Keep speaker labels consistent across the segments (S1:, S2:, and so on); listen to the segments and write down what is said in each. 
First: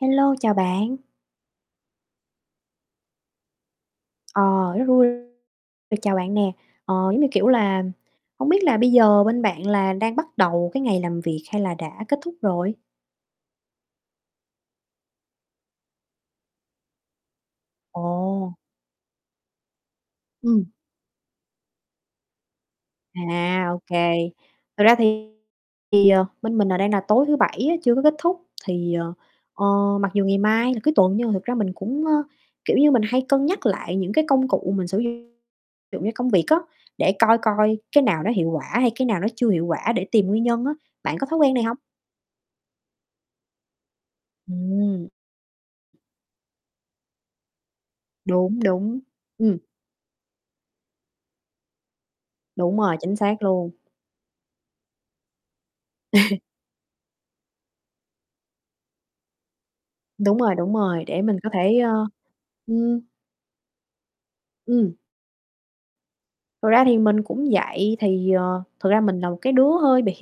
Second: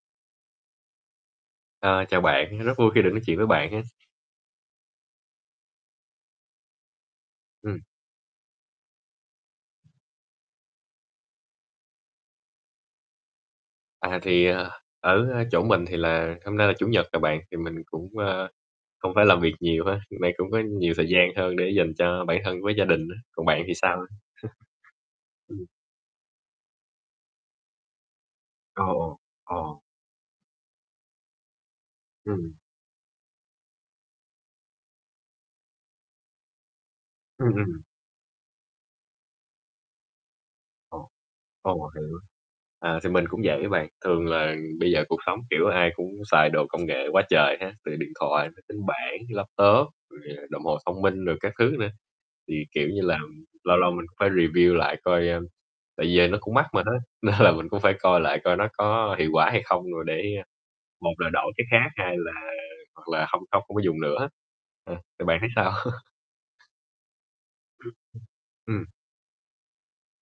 S1: Hello, chào bạn.
S2: Ờ, chào bạn, rất vui khi được nói chuyện với bạn ha.
S1: Ờ, rất vui, rồi, chào bạn nè, ờ, giống như, kiểu
S2: Ừm.
S1: là, hông biết là bây giờ bên bạn là đang bắt đầu cái ngày làm việc hay là đã kết thúc rồi?
S2: À, thì, ờ, ở chỗ mình thì là hôm nay là Chủ nhật rồi bạn, thì mình cũng, ơ,
S1: Ồ.
S2: không phải làm việc nhiều ha, vì vậy cũng có
S1: Ừm.
S2: nhiều thời gian hơn để dành cho bản thân với gia đình á, còn bạn
S1: À,
S2: thì
S1: ô
S2: sao?
S1: kê. Thật ra thì,
S2: Ừm.
S1: ờ, bên mình đang nà tối thứ Bảy á chưa có kết thúc,
S2: Ồ,
S1: thì, ờ,
S2: ồ, ồ.
S1: ờ, mặc dù ngày mai là cuối tuần nhưng mà thực ra mình cũng, ơ,
S2: Ừm.
S1: kiểu như, mình hay cân nhắc lại những cái công cụ mình sử dụng, ví dụ như công việc á, để coi
S2: Ừm,
S1: coi
S2: ừm.
S1: cái nào nó hiệu quả hay cái nào nó chưa hiệu quả để tìm nguyên nhân á,
S2: Ồ,
S1: bạn có thói quen này
S2: ồ,
S1: hông?
S2: mình hiểu. À, thì mình cũng vậy á bạn, thường là bây giờ
S1: Ừm.
S2: cuộc sống, kiểu, ai cũng xài đồ công nghệ quá trời ha, từ điện thoại,
S1: Đúng,
S2: máy tính
S1: đúng,
S2: bảng,
S1: ừm.
S2: laptop, rồi, à, đồng hồ thông minh rồi các thứ nữa, thì,
S1: Đúng
S2: kiểu
S1: rồi,
S2: như
S1: chính
S2: là,
S1: xác luôn.
S2: lâu lâu mình cũng phải review lại coi, a tại giờ nó cũng mắc mà há, nên là mình cũng phải coi lại coi nó có hiệu quả hay không rồi để
S1: Đúng rồi, đúng rồi,
S2: một
S1: để
S2: là
S1: mình có
S2: đổi cái
S1: thể,
S2: khác
S1: ơ
S2: hai là
S1: ừm.
S2: hoặc là không không không có dùng nữa,
S1: Ừm.
S2: ờ, thì bạn thấy sao?
S1: Thật ra thì mình cũng vậy, thì, ờ
S2: Ừm.
S1: thực ra mình là một cái đứa hơi bị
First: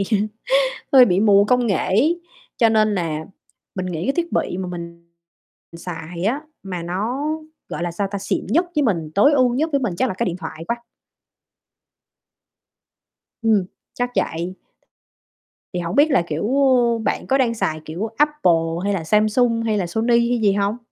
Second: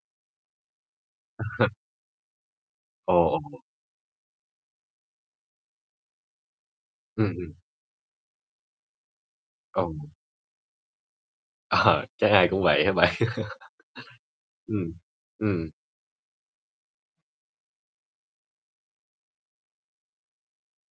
S1: hơi bị mù công nghệ ấy, cho nên
S2: Ồ,
S1: nà
S2: ồ.
S1: mình nghĩ cái thiết bị mà mình xài á mà
S2: Ừm,
S1: nó,
S2: ừm.
S1: gọi là, sao ta, xịn nhất với mình, tối ưu nhất với mình
S2: Ồ.
S1: chắc là cái điện thoại quá.
S2: Ờ, chắc ai cũng vậy hả bạn?
S1: Ừm, chắc vậy.
S2: Ừm, ừm.
S1: Thì hổng biết là, kiểu, a, bạn có đang xài, kiểu, Apple hay là Samsung hay là Sony hay gì hông?